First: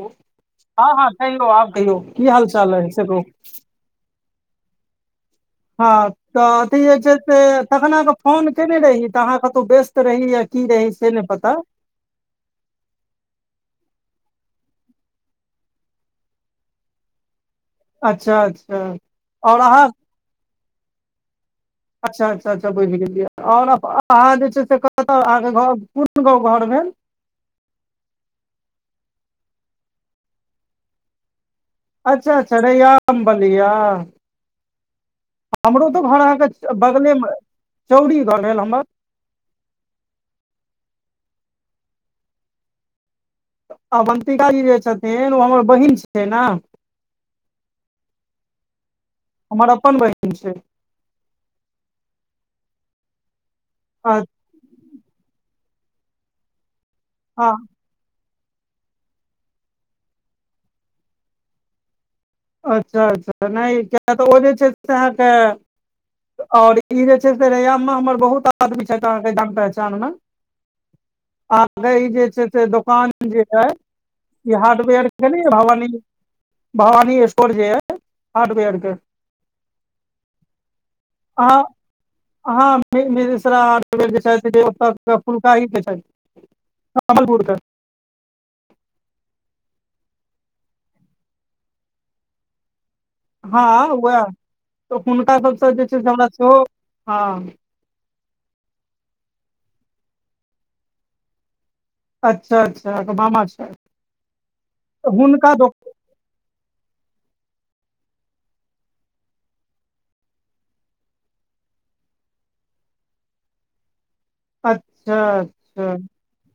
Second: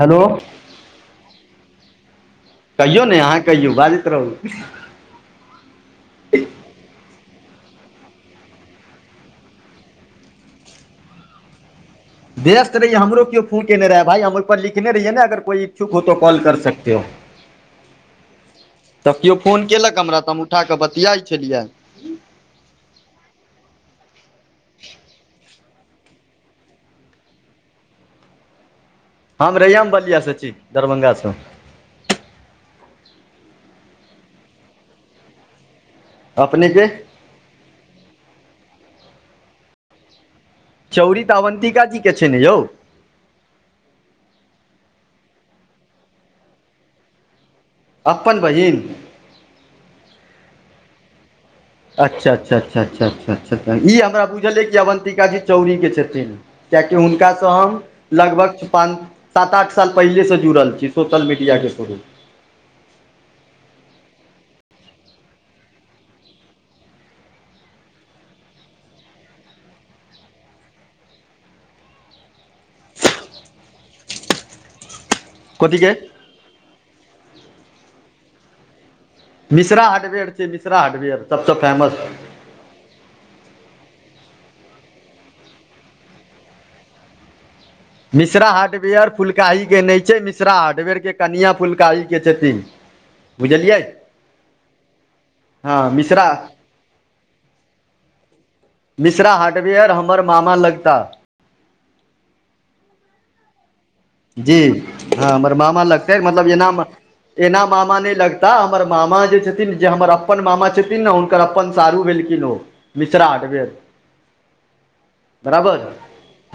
Hello हँ हँ कहियौ आब कहियौ की हाल छै कहियौ ने अहाँ कहियौ बाजैत रहू हँ तऽ अथी जे छै से तखन अहाँके फोन केयने रही तऽ अहाँ कतहु व्यस्त रही या की रही से नहि पता व्यस्त रहियैरो केओ फोन केने रह भााय हम ओहिप पर लिखने रहियै ने अगर कोइ इच्छु हो तो कॉल कर सकते हो। अच्छा अच्छा आओर अहाँ उठाके बतियाइत छलियै। अच्छा अच्छा अच्छा बुझ गेलियै आओर अहाँ जे छै से कतय अहाँके घर कोन गव घर भेल हम रैयाम बलिआँ छी दरभंगा सँ अच्छा अच्छा रैयाम बलिया हमरो तऽ घर अहाँके अपनेके बगलेमे चौरी घर भेल हमर चौरी त अवन्तिका जी के छै ने यौ अवन्तिका जी जे छथिन ओ हमर बहिन छिय ने अपन बहिन हमर अपन बहिन छै अच्छा अच्छा अच्छा अच्छा अच् अच् ई हँ हमरा बुझलै कि अवन्तिका जी चौड़ीके छथिन कियाकि हुनकासँ हम लगभग पाँच सात आठ साल पहिलेसँ जुड़ल छी सोशल मीडियाके थ्रू। अच्छा अच्छा नहि किया तऽ ओ जे छै से अहाँके और ई जे छै से रैयाम मे हमर बहुत आदमी छथि अहाँके जान पहचान मे आगे ई जे छै से दोकान जे हय ई हार्डवेयर भावानी कथीके भावानी स्टोर जे हेय हार्डवेर के मिश्रा हार्डवेयर छिय मिश्रा हार्डवेयर सबसँ फेमस ह मिश्रार जे छै से ओ फुलकाही के छै। [unintelligible] मिश्रा हार्डवेयर फुलकाहीके नहि छै मिश्रा हार्डवेयरके कनिआ फुलकाहीके छथिन। हँ बुझलियै उहै तऽ हुनका सभ स जे हँ छै से मिश्रा हम सेहो हँ। मिश्रा हार्डवेयर हमर मामा लगता अच्छा अच्छा अहाँ कऽ मामा छै। जी हँ हमर मामा लगतै मतलब एना एना मामा नै लगता हमर मामा जे छथिन जे हमर अपन मामा छथिन ने हुनकर अपन सारू भेलखिन ओ मिश्रा हार्डबेर। अच्छा [inaudible] बराबर अच्छा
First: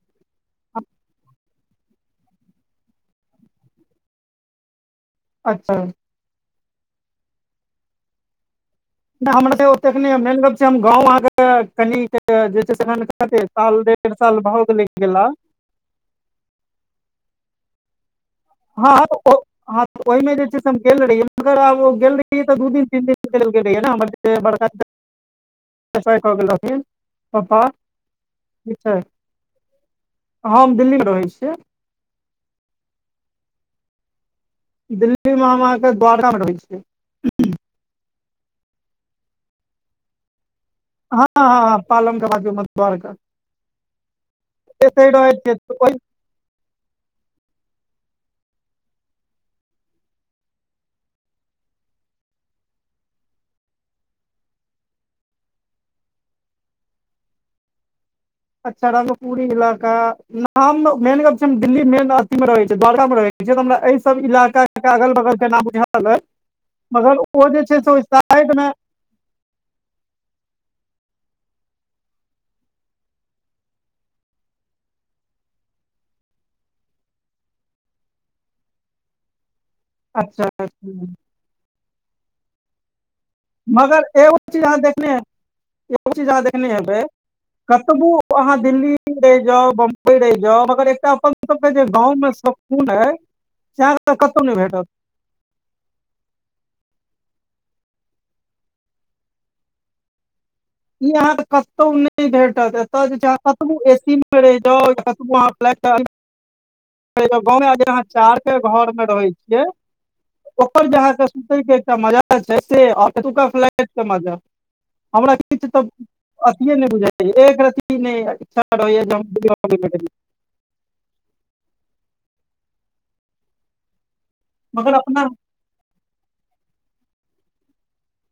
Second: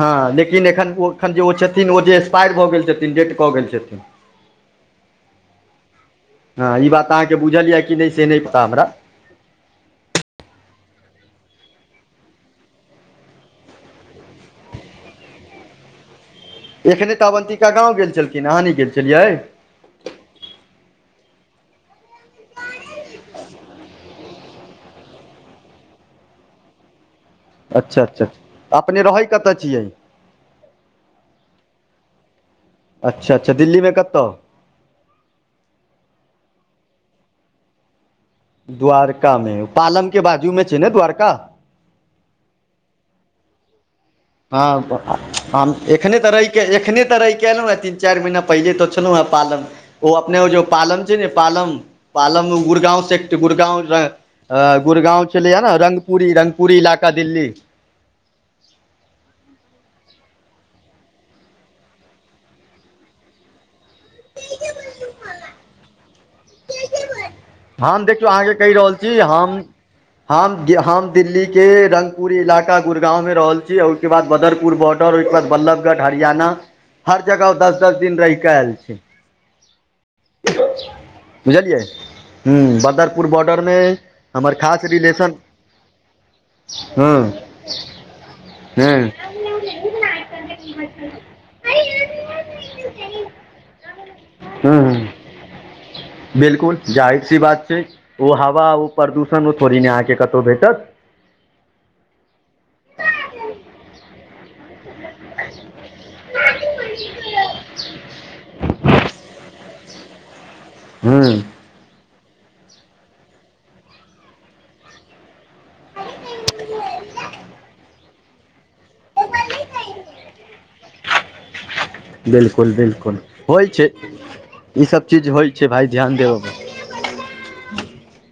हँ लेकिन एखन ओ एखन जे ओ छथिन ओ जे पायर भऽ गेल छथिन डेट कऽ गेल छथिन। [unintelligible] हँ ई बात अहाँ केँ बुझल यऽ कि नै से नै पता हमरा नै हमरा तऽ ओते कऽ नै मैन गप छै गाँव अहाँ कऽ कीन कऽ जे छै से अखन कते साल डेढ़ साल भऽ गेले गेला। एखने तऽ अवन्तिका गाँव गेल छल हँ [unintelligible] ओइमे जे छै से हम गेल रहियै मगर आब गेल रहियै तऽ दू दिन तीन दिन लेल गेल रहियै [unintelligible] हमर जे छै ब बड़का [inaudible] एस्पायर गेल रहथिन पप्पा अच्छा अच्छा [inaudible] ठीक छै अपने रहै कतय छियै [inaudible] हम दिल्ली में रहै छियै। अच्छा अच्छा दिल्ले में कतऽ दिल्ली में हम अहाँ कऽ द्वारा म रहै छियै द्वारका में पालम केँ बाजू मे छै ने हऽ हऽ हऽ पालम कऽ बाजु म द्वारका [inaudible] एते रहै छियै हँ [unintelligible] ओहि एखने तऽ रही एखने तऽ रैह कऽ एलौ हऽ तीन चाइर महिना पहिले तऽ छलौं हऽ पालम ओ अपने ओ जो पालन छै न पालम पालम मे गुड़गाँव सेट गुड़गाँव अ गुड़गाँव छलै ए न रंगपुरी रंगपुरी इलाका दिल्ली अच्छा रंगपूरी इलाका ना हम मेन गप छै न दिल्ली मेन अथी मे रहे छै द्वारका में रहे छै तऽ हमरा एह सब इलाका केँ अगल बगल केँ नाम बुझल अइ। मगर ओ जे छै से ओ साड ना जी हम हम हम दिल्ली केँ रंगपुरी इलाका गुरगाँव में रहल छी औ ओइ केँ बाद बादरपुर बॉर्डर ओइ केँ बाद बल्लभगढ़ हरियाणा हर जगह ओ दस दस दिन रहि कऽ ऐल छैय अच्छा [unintelligible] बुझलियै हु बदरपुर बॉर्डर में मगर एगो हमर चीज अहाँ खास देखने रिलेशन एगो चीज अहाँ देखने हेब हँ [inaudible] कतबु अहाँ दिल्ली हँ म रैह जाउ रैह जा मगर एकटा अपन सब केँ जे गाँव में सुकून अय से [unintelligible] कतौ नैभेटत। बिल्कुल जाहिर सी बात छै ओ हवा ओ प्रदूषण ओ थोड़ी न अहाँकेँ कतौ भेटत। ई अहाँ कऽ कतौ नै भेटत एत जे छै अहाँ कतबु ए सी मे रहि जाउ कतबु अहाँ फ्लैट जाउ, गाँव अहाँ चार केँ घर में रहे छियै ओकर जे अहाँ हूँ कऽ सुते कऽ एकटा मजा [unintelligible] [unintelligible] बिल्कुल बिल्कुल होइ छै [inaudible] इ मगर सब अपना चीज होइ छैय भाइ ध्यान दियै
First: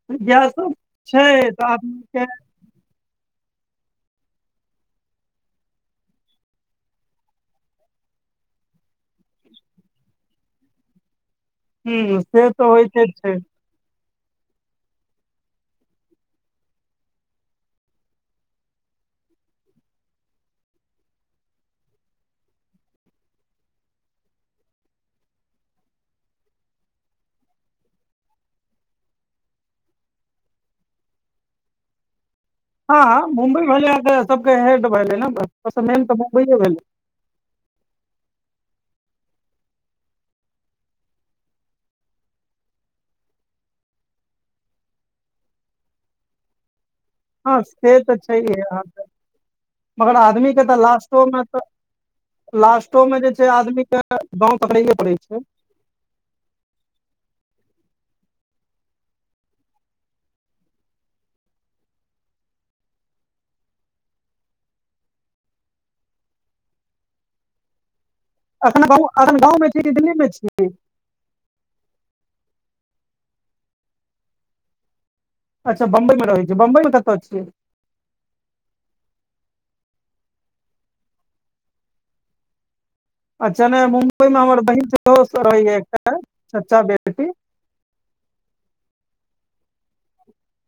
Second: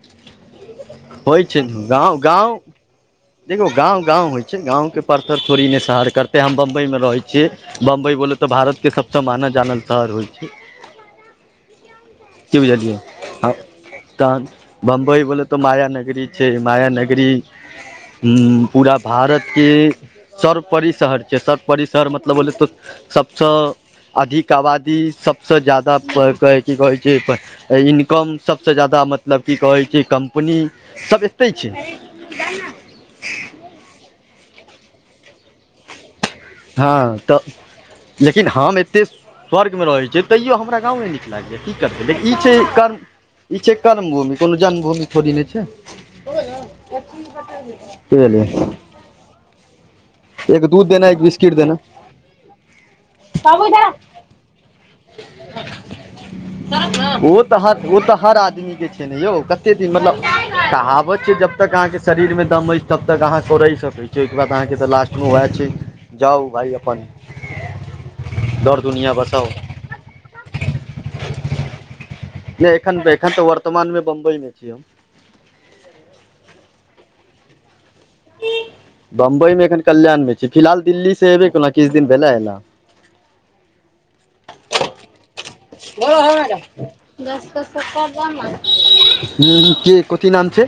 [unintelligible] होइ छै तऽ नु आदमी गाँव के गाँव देखौ गाँव गाँव होइ छै गाँव केँ परतर थोड़ी नै शहर करतै हम बम्बइ में रहै छियै बम्बइ बोलहु तऽ भारतके सभसँ मानल जानल शहर होइ छैय [inaudible] से कि तऽ बुझिलय होइते छै तन बम्बई बोल तऽ माया नगरी छैय माया नगरी हू पूरा भारत के सर्वपरी शहर छैय सर्वपरी शहर मतलब बोलै तऽ सभसँ अधिक आबादी सभसँ जादा की कहैत छैय इनकम सभसँ ज्यादा मतलब की कहैत छैय कम्पनीसभ एतहि छैय हँ मुम्बई भेलै तऽ सबके हेड भेले ने मेन तऽ मुम्बइए भेल हँ तऽ लेकिन हम एते स्वर्गमे रहैत छैय तैयो हमरा गाँवये नीक लागैय कि करतै देख इ छैय कर्म इ छैय कर्म भूमि कोनो जन्मभूमि थोड़ी नहि छैय हँ से तऽ कि भैलय छैहे अहाँके मगर आदमी एक के तऽ दूध देना एक लास्टो मे बिस्किट तऽ देना लास्टो में जे छैय आदमी के गाँंव पकड़ैे पड़ै छैय [inaudible] ओ तऽ ह ओ तऽ हर आदमीके छैय ने यौ कतेक दिन मतलब कहावत छैय जब तब तक अहाँके शरीर मे दम अछि तब तक अहाँ कोड़य सकैत छिय ओहिके बाद आहाँके तऽ लास्ट वएह छै जाउ भाय अपन दौड़ अखन गाँव दुनिया अखन बसाउ गाँव मे छिय दिल्ली मे छिय नहि एखन एखन तऽ वर्तमानमे बम्बई मे छिय हम अच्छा बम्बई मे रह छै बम्बई मे कतिय छिये बम्बई मे एखन कल्याण मे छिय फिलहाल दिल्ली से एबे केना किछु दिन भेलै एलला अच्छा ने मुम्बई मे हमर बहिन सेहो रहैया एकटा चचा बेटी हू के कथी नाम छैय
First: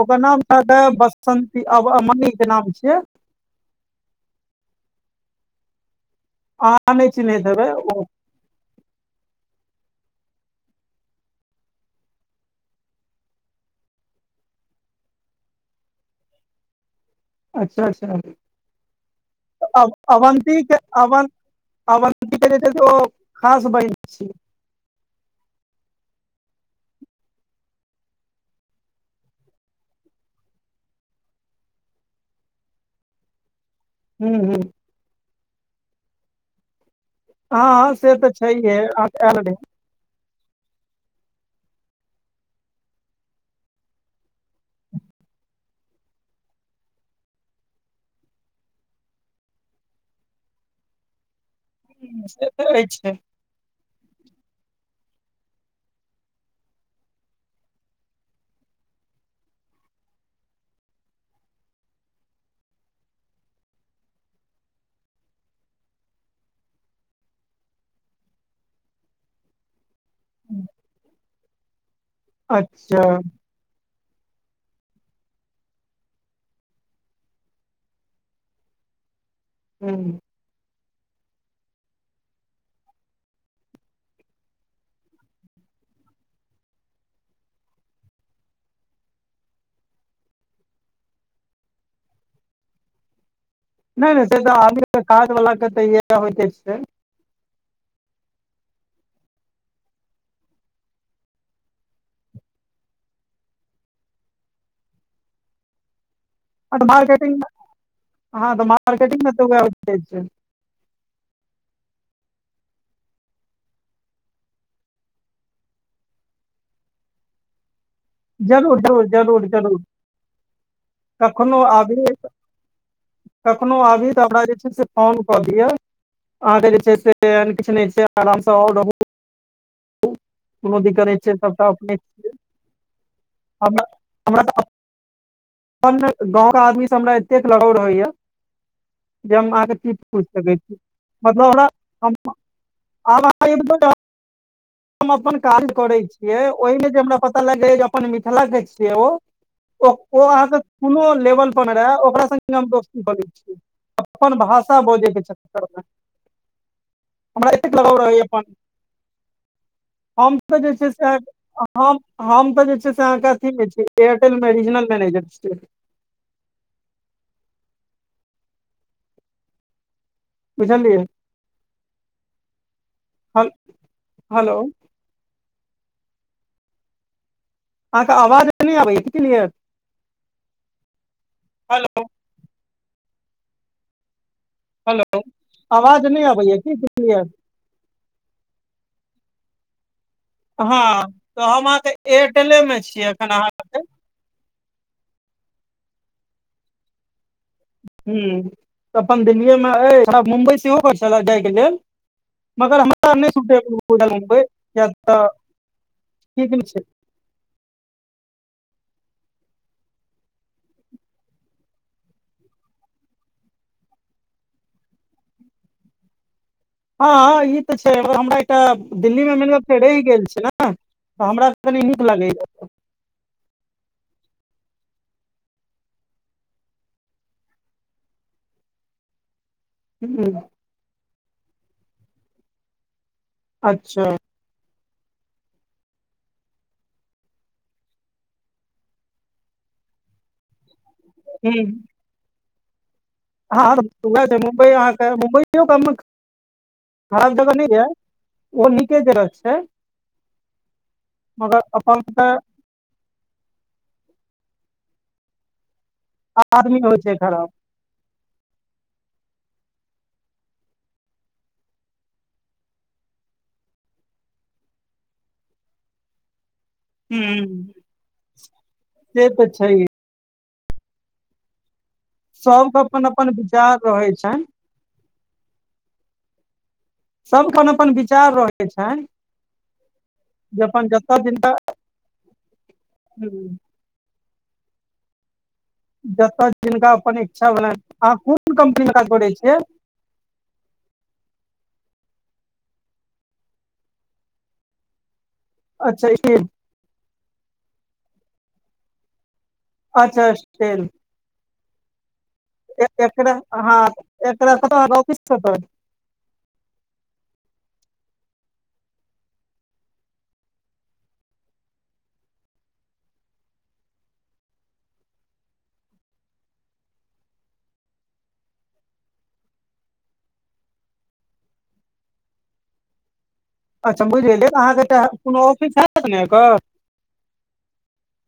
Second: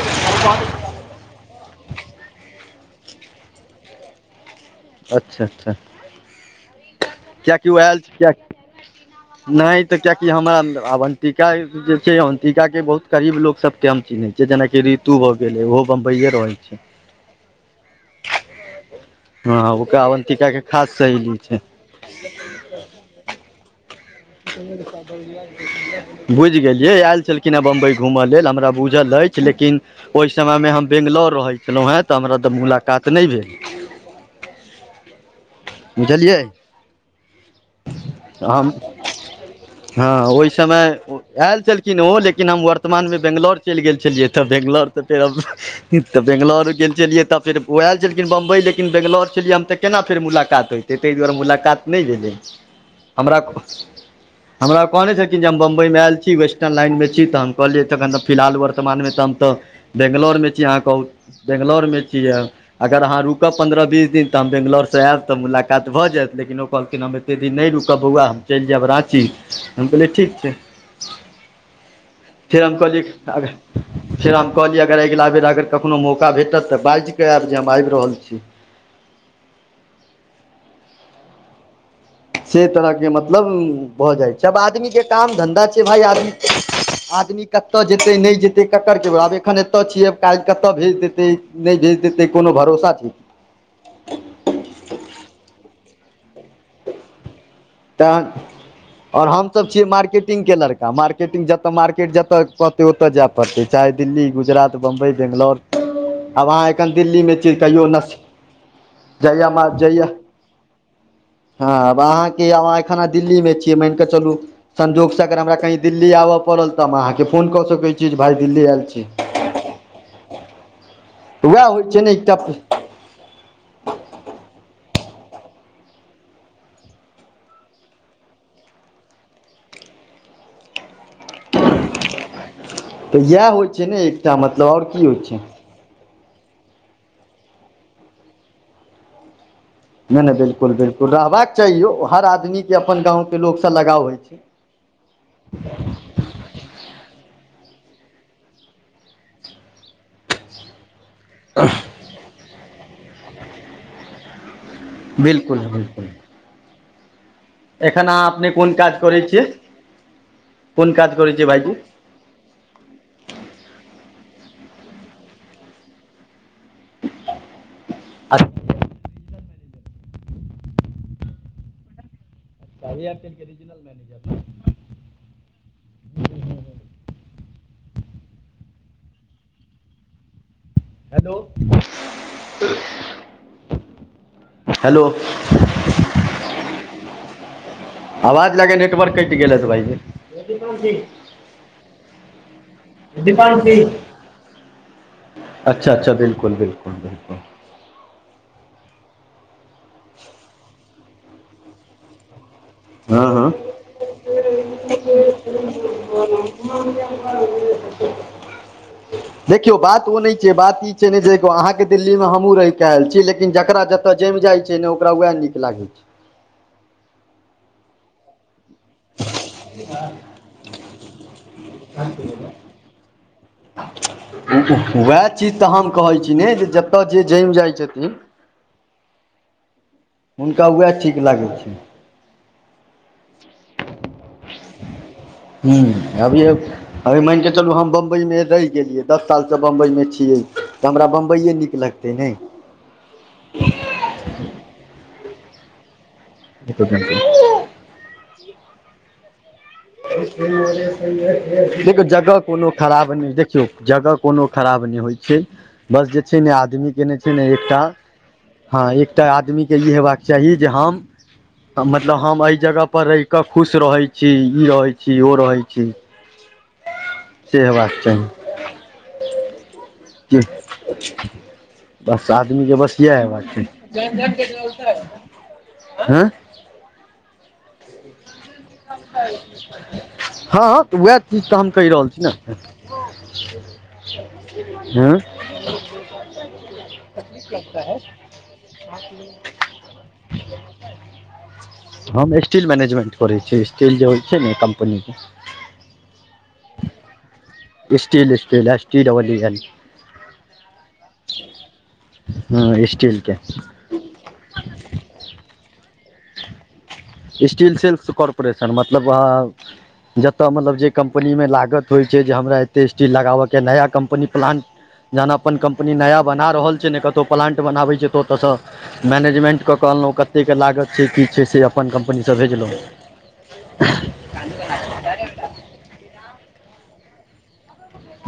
ओकर नाम रह बसन्ती अमण के नाम छिय अच्छा अच्छा आहाँ नहि चिन्हैत हेबे किएकि आयल ओ छै नहि तऽ कियाकि हमरा अवन्तिका जे छैय अंतिका के बहुत करीब लोग सब के हम चिन्है छिय जे जेनाकि ऋतु भए गेले ओहो बम्बईये रहल छैय [inaudible] अच्छा अच्छा हँ ओकरा अवन्तिका अवन्ती के खास अवन् सहेली छै अवन् [unintelligible] खास बहिन छिय [unintelligible] बुझि गेलियै आयल छलखिन हेँ बम्बई घुमय लेल हमरा बुझल अछि लेकिन ओहि समयमे हम बेंगलोर रहै छलहुँ हेँ तऽ हमरा तऽ मुलाकात नहि भेल हू हू बुझलियै हँ हँ से तऽ छैही हम आयल रहै हँ ओहि समय आयल छलखिन ओ लेकिन हम वर्तमानमे बेंगलौर चलि गेल छलियै तऽ बेंगलौर तऽ फेर तऽ बेैंगलौर गेल छलियै तऽ फेर ओएहल छलखिन बम्बइ लेकिन बैंगलौर छलियै हम तऽ केना फेर मुलाकात हो तैआरे मुलाक नहि भेलै से तऽ अछि हमरा हमरा कहने छलखिन जे हम बम्बइमे आयल छिय वेस्टर्न लाइनमे छिय तऽ हम कहलियै तखन तऽ फिलहाल वर्तमानमे तऽ हम तऽ बेंगलोरमे छिय अहाँ कहू बेैंगलौरमे छियै अगर अहाँ रुकब पन्द्रह बीस दिन तऽ हम बेैंगलौरसँ आएब तऽ मुलाकात भऽ जायत लेकिन ओ कहलखिन हम एतेक दिन नहि रुकब बौआ हम चलि जायब राँची हम कहलियै ठीक फर हम कहली अच्छा फेर हम कहलियै अगर अगिला बेर अगर कखनो मौका भेटत तऽ बाजि कऽ आयब जे हम आबि रहल छी हू से तरहके मतलब भऽ जाइ सब आदमीके काम धन्धा छै भाइ आदमी आदमी कतऽ जेतै नहि जेतै ककरके आब एखन एतऽ छियैब काल् कतऽ भेज देतै नहि भेज देतै कोनो भरोसा छै नहि नहि से तऽ आबी काज बला के तऽ इएह होइते छै ताँ आओर हमसभ छियै मार्केटिंगके लड़का मार्केटिंग जतऽ मार्केट जतय कहतै ओतय जाय पड़तै चाहे दिल्ली गुजरात बम्बइ बैंगलोर [inaudible] आब अहाँ एखन दिल्लीमे मार्केटिंग छीियै मे कहियो न हँ तऽ मार्केटिंग मे जइय तऽ वएह मार होइते जइया छै हँ आब अहाँकेहाँ एखना दिल्लीमे छियै मान कऽ चलू संजोगसँ अगर हमरा कहीँ दिल्ली आबय पड़ल तऽ हम अहाँकेँ फोन कऽ सकैत छी जे भाय दिल्ली जरूर आयल छी [unintelligible] कखनो वएह होइ छै ने [unintelligible] एकटा कखनो आबी तऽ हमरा जे छै से फोन कऽ दिअ अहाँ के जे छै से किछु ने छै आराम से आर रह कोनो दी करै छैिय सबटा अपने छियै तऽ इएह होइ हमरा छै ने एकटा हमरा तऽ मतलब आओर की होइ छै अपन गांव के आदमी से हमरा एतेक लगाव रहैया जे हम अहाँके किी नहि नहि पूछि सकै बिल्कुल छी बिल्कुल मतलब रहबाक चाही यौ हर हमरा आदमी के अपन गाँव आब के अहाँ लोकसँ एो लगाव होइ छै हम अपन काज करै छियै ओहिमे जे हमरा पता लगैय जे अपन मिथिला के छियै ओ ओ ओ अहाँके कोनो लेवल पर रहै ओकरा सङ्गे हम दोस्ती कऽ लेबे छिये अपन भाषा बोजैके बिल्कुल चकरमे बिल्कुल एखन अहाँ अपने कोन काज करै छियै हम तऽ जे छै कोन से काज करै छियै भाईजी हम हम तऽ जे छै से अहाँके अथी मे छी एयरटेल मे रीजनल मैनेजर छियै [unintelligible] बुझललियै तऽ ऐयरटेल के रीजनल मैनेजर अहाँके आवाज नहि आबैय क्लियर हेलो हेलो हेलो आवाज नहि अबैया की क्लियर आवाज लागे यऽ नेटवर्क कटि गेले हेतय भाइजी हँ तऽ हम अहाँके एयरटेले मे छीियै एखन अहाँ भाईजी अच्छा अच्छा बिल्कुल बिल्कुल बिल्कुल हू अपन दिल्लीए मे मुम्बई सेहो कर छल जाय के लेल मगर हमरा हँ नहि हँ सुटेबुल बझाइल मुबइ किया तऽ ठीक नहि छै [unintelligible] [inaudible] देखियौ बात ओ नहि छै बात ई छै ने अहाँके दिल्लीमे हमहूँ रहि कऽ आयल छी लेकिन जकरा ज त जम जाय छै ने ओकरा वएह नीक लागे छै हँ ई तऽ छै हमरा एकटा दिल्ली मे मेन बात छइकि रहि गेल छी ने तऽ हमरा कनी नीक लागैया [inaudible] उएह चीज तऽ हम कहै छी ने जे जतय जे जमि जाइ छथिन हूँ सब वएह ठीक लागै छै अच्छा हू अभीये - अभी मानि केऽ चलू हम बम्बइमे रहि गेलियै दस सालसँ बम्बइमे छियै तऽ हमरा बम्बइे हूँ नीक लगतै नै हँ त वएह मुंबइ आहाँ के मुंबइयो कामक देख [unintelligible] ओहो नीके जगह छै मगर अपन एक त जगह कोनो खराब नै देखियौ जगह कोनो खराब नै होइ छै बस जे छै ने आदमी केने छै ने एकटा हँ एकटा आदमी के ई हेबाक चाही जे हम मतलब हम एहि जगहपर रहि कऽ खुश रहै छी ई रहै छी ओ रहै छी से हूँ हेबाक से तऽ छै हे हूँ बस आदमी के सबके बस अपन इएह अपन हेबाक विचार रहै छनि चाही [unintelligible] हँ सब खन अपन विचार रही भ [unintelligible] जे हँ हँ अपन तऽ उएह जतऽ चीज जिनका तऽ हम कहि रहल छी ने हूँ हूँ जतऽ जिनका अपन इच्छा भेलनि अहाँ कोन कम्पनीमे काज करै छियै हम इस्टील मैनेजमेंट करै छै इस्टील जे होइ छै ने कम्पनी के अच्छा ई steel steel S T double E L अच्छा इस्टील हूँ इस्टील के एकरा हँ एकरा कत हन ओफिस कत् अइ इस्टील सेल्स कॉर्पोरेसन मतलब जतय मतलब जे कम्पनीमे लागत होइ छै जे हमरा एतेक स्टील लगाबऽके नया कम्पनी प्लान्ट जहन अपन कम्पनी नया बना रहल छै ने कतौ प्लांट बनाबै छै तऽ ओतयसँ मैनेजमेंट क क अनलौ कते के लागत छै की छै से अपन कम्पनीसँ भेजलौं अच्छा बुझि गेलियै अहाँके कोनो ऑफिस हयत ने एकर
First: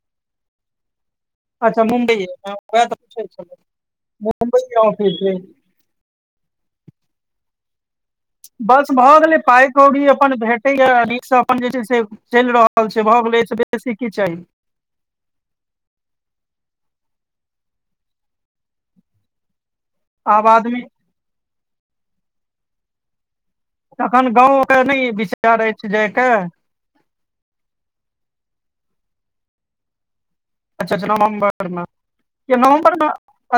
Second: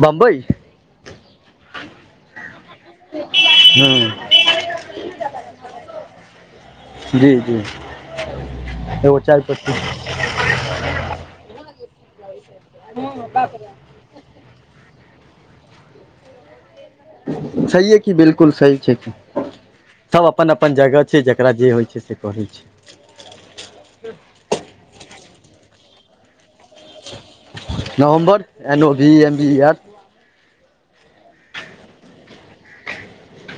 बम्बइ अच्छा मुंम्बइ य वएह तऽ पुछै छलौं हूँ मुंबइ के ऑफिस जी जी बस भ एगो गेलै चाय पाइ पत्ती कैरी अ अपन भेटैया नीकसँ अपन जे छै से चलि रहल छै भऽ गेलै ऐसे बेसी की चाही छै हे की बिल्कुल सही छै सब आब अपन अपन आदमी जगह छै जकरा जे होइ छै से करै छै तखन गाँव ओकरा नै विचार अछि जायके नवम्बर एन ओ भी E M B E R अच्छा अच्छा नवम्बर मे नवम्बर मे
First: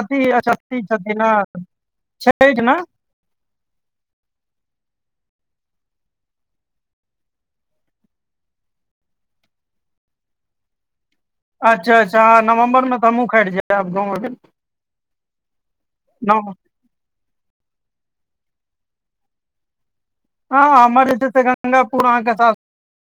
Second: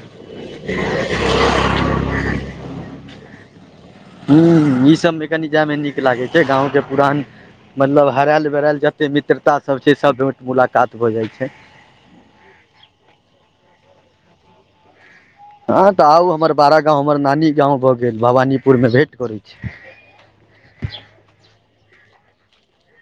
अथि अच्छा फ्रि छथिन ने छैठ मे हु ई सब में कनि जाय में नीक लागै छै गाँव केँ पुरान मतलब हराल बेराल जते मित्रता सब छै सब भेट मुलाकात भऽ जाय छै अच्छा अच्छा हऽ नवम्बर में तऽ हमहुँ खैर जैब गाँव ऐबेर हँ तऽ आउ हमर बड़ा गाँव हमर नानी गाँव भऽ गेल भवानीपुर में भेट करै छी हऽ हऽ हमर जे छै गंगाापुर अहाँ कऽ सासु